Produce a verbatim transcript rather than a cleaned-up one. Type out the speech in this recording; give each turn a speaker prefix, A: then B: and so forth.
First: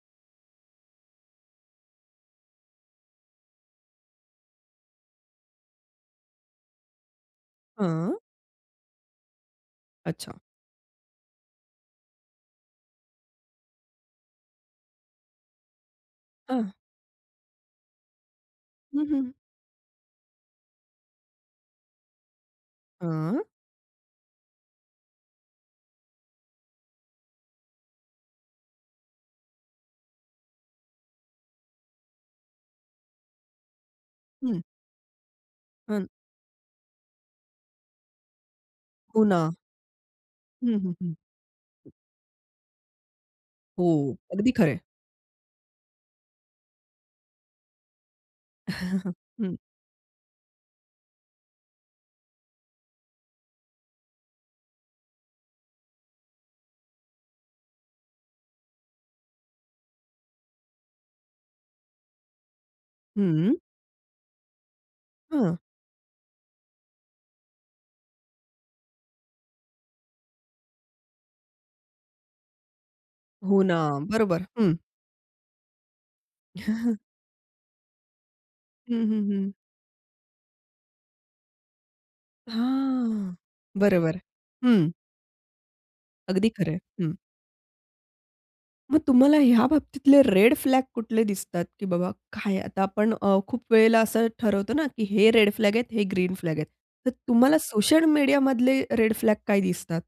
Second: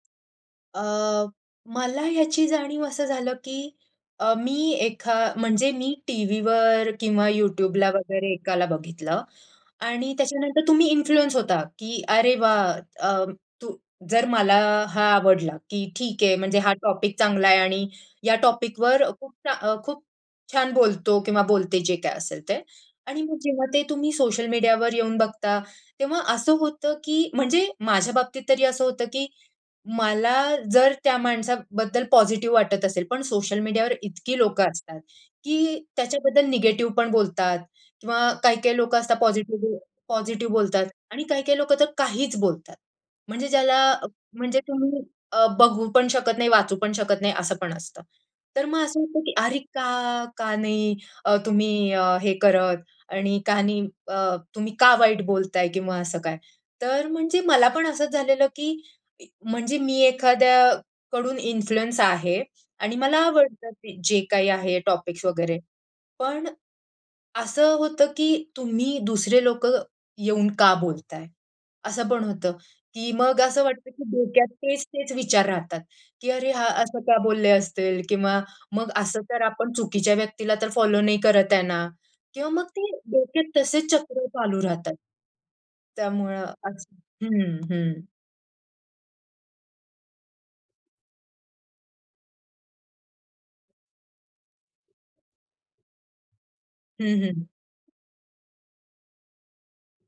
A: अ, मला याची जाणीव असं झालं, की अ, मी एखा म्हणजे मी टीव्हीवर किंवा YouTubeला
B: हं.
A: वगैरे एकाला बघितलं आणि
B: अच्छा.
A: त्याच्यानंतर तुम्ही इन्फ्लुअन्स होता, की "अरे वाह!" अ, तू जर मला हा आवडला, की ठीक आहे म्हणजे
B: अह.
A: हा टॉपिक चांगला आहे आणि या टॉपिकवर
B: हं, हं.
A: खूप चा अ, खूप छान बोलतो किंवा बोलते जे काही असेल ते. आणि मग
B: हम्म.
A: जेव्हा ते तुम्ही सोशल मीडियावर येऊन बघता, तेव्हा असं होतं की म्हणजे माझ्या बाबतीत तरी असं होत, की मला जर त्या माणसाबद्दल पॉझिटिव्ह वाटत असेल पण सोशल मीडियावर इतकी
B: हं.
A: लोकं असतात, की
B: हं.
A: त्याच्याबद्दल निगेटिव्ह पण बोलतात किंवा काही-काही लोकं असतात
B: हो, ना.
A: पॉझिटिव्ह पॉझिटिव्ह
B: हं,
A: बोलतात
B: हं, हं.
A: आणि काही-काही लोकं तर काहीच बोलतात, म्हणजे ज्याला
B: हो, अगदी
A: म्हणजे
B: खरंय.
A: तुम्ही अ, बघू पण शकत नाही, वाचू पण शकत नाही असं पण असतं. तर मग असं वाटतं की
B: हं.
A: "अरे का? का नाही? अ, तुम्ही अ, हे करत आणि का नाही अ, तुम्ही का वाईट बोलताय किंवा असं काय?" तर म्हणजे मला पण असंच झालेलं की म्हणजे मी एखाद्याकडून इन्फ्लुअन्स आहे आणि मला
B: हं.
A: आवडतं की जे काही आहे टॉपिक्स
B: हां.
A: वगैरे. पण, असं होतं की तुम्ही दुसरे लोकं येऊन का बोलताय? असं पण होतं की मग
B: हो
A: असं
B: ना.
A: वाटतं की
B: बरोबर.
A: डोक्यात
B: हं.
A: तेच-तेच विचार राहतात, की अरे हा असं का बोलले असतील? किंवा मग
B: हं, हं,
A: असं तर
B: हं.
A: आपण चुकीच्या व्यक्तीला तर फॉलो नाही करत आहे ना? किंवा मग ते
B: हां
A: डोक्यात तसेच
B: बरोबर.
A: चक्र चालू
B: हं.
A: राहतात. त्यामुळं
B: अगदी खरंय.
A: असं.
B: हं.
A: हं, हं.
B: मग तुम्हाला ह्या बाबतीतले रेड फ्लॅग कुठले दिसतात? की बाबा काय आता आपण अ, खूप वेळेला असं ठरवतो ना की हे रेड फ्लॅग आहेत, हे ग्रीन फ्लॅग आहेत.
A: हं,
B: तर
A: हं.
B: तुम्हाला सोशल मीडियामधले रेड फ्लॅग काय दिसतात?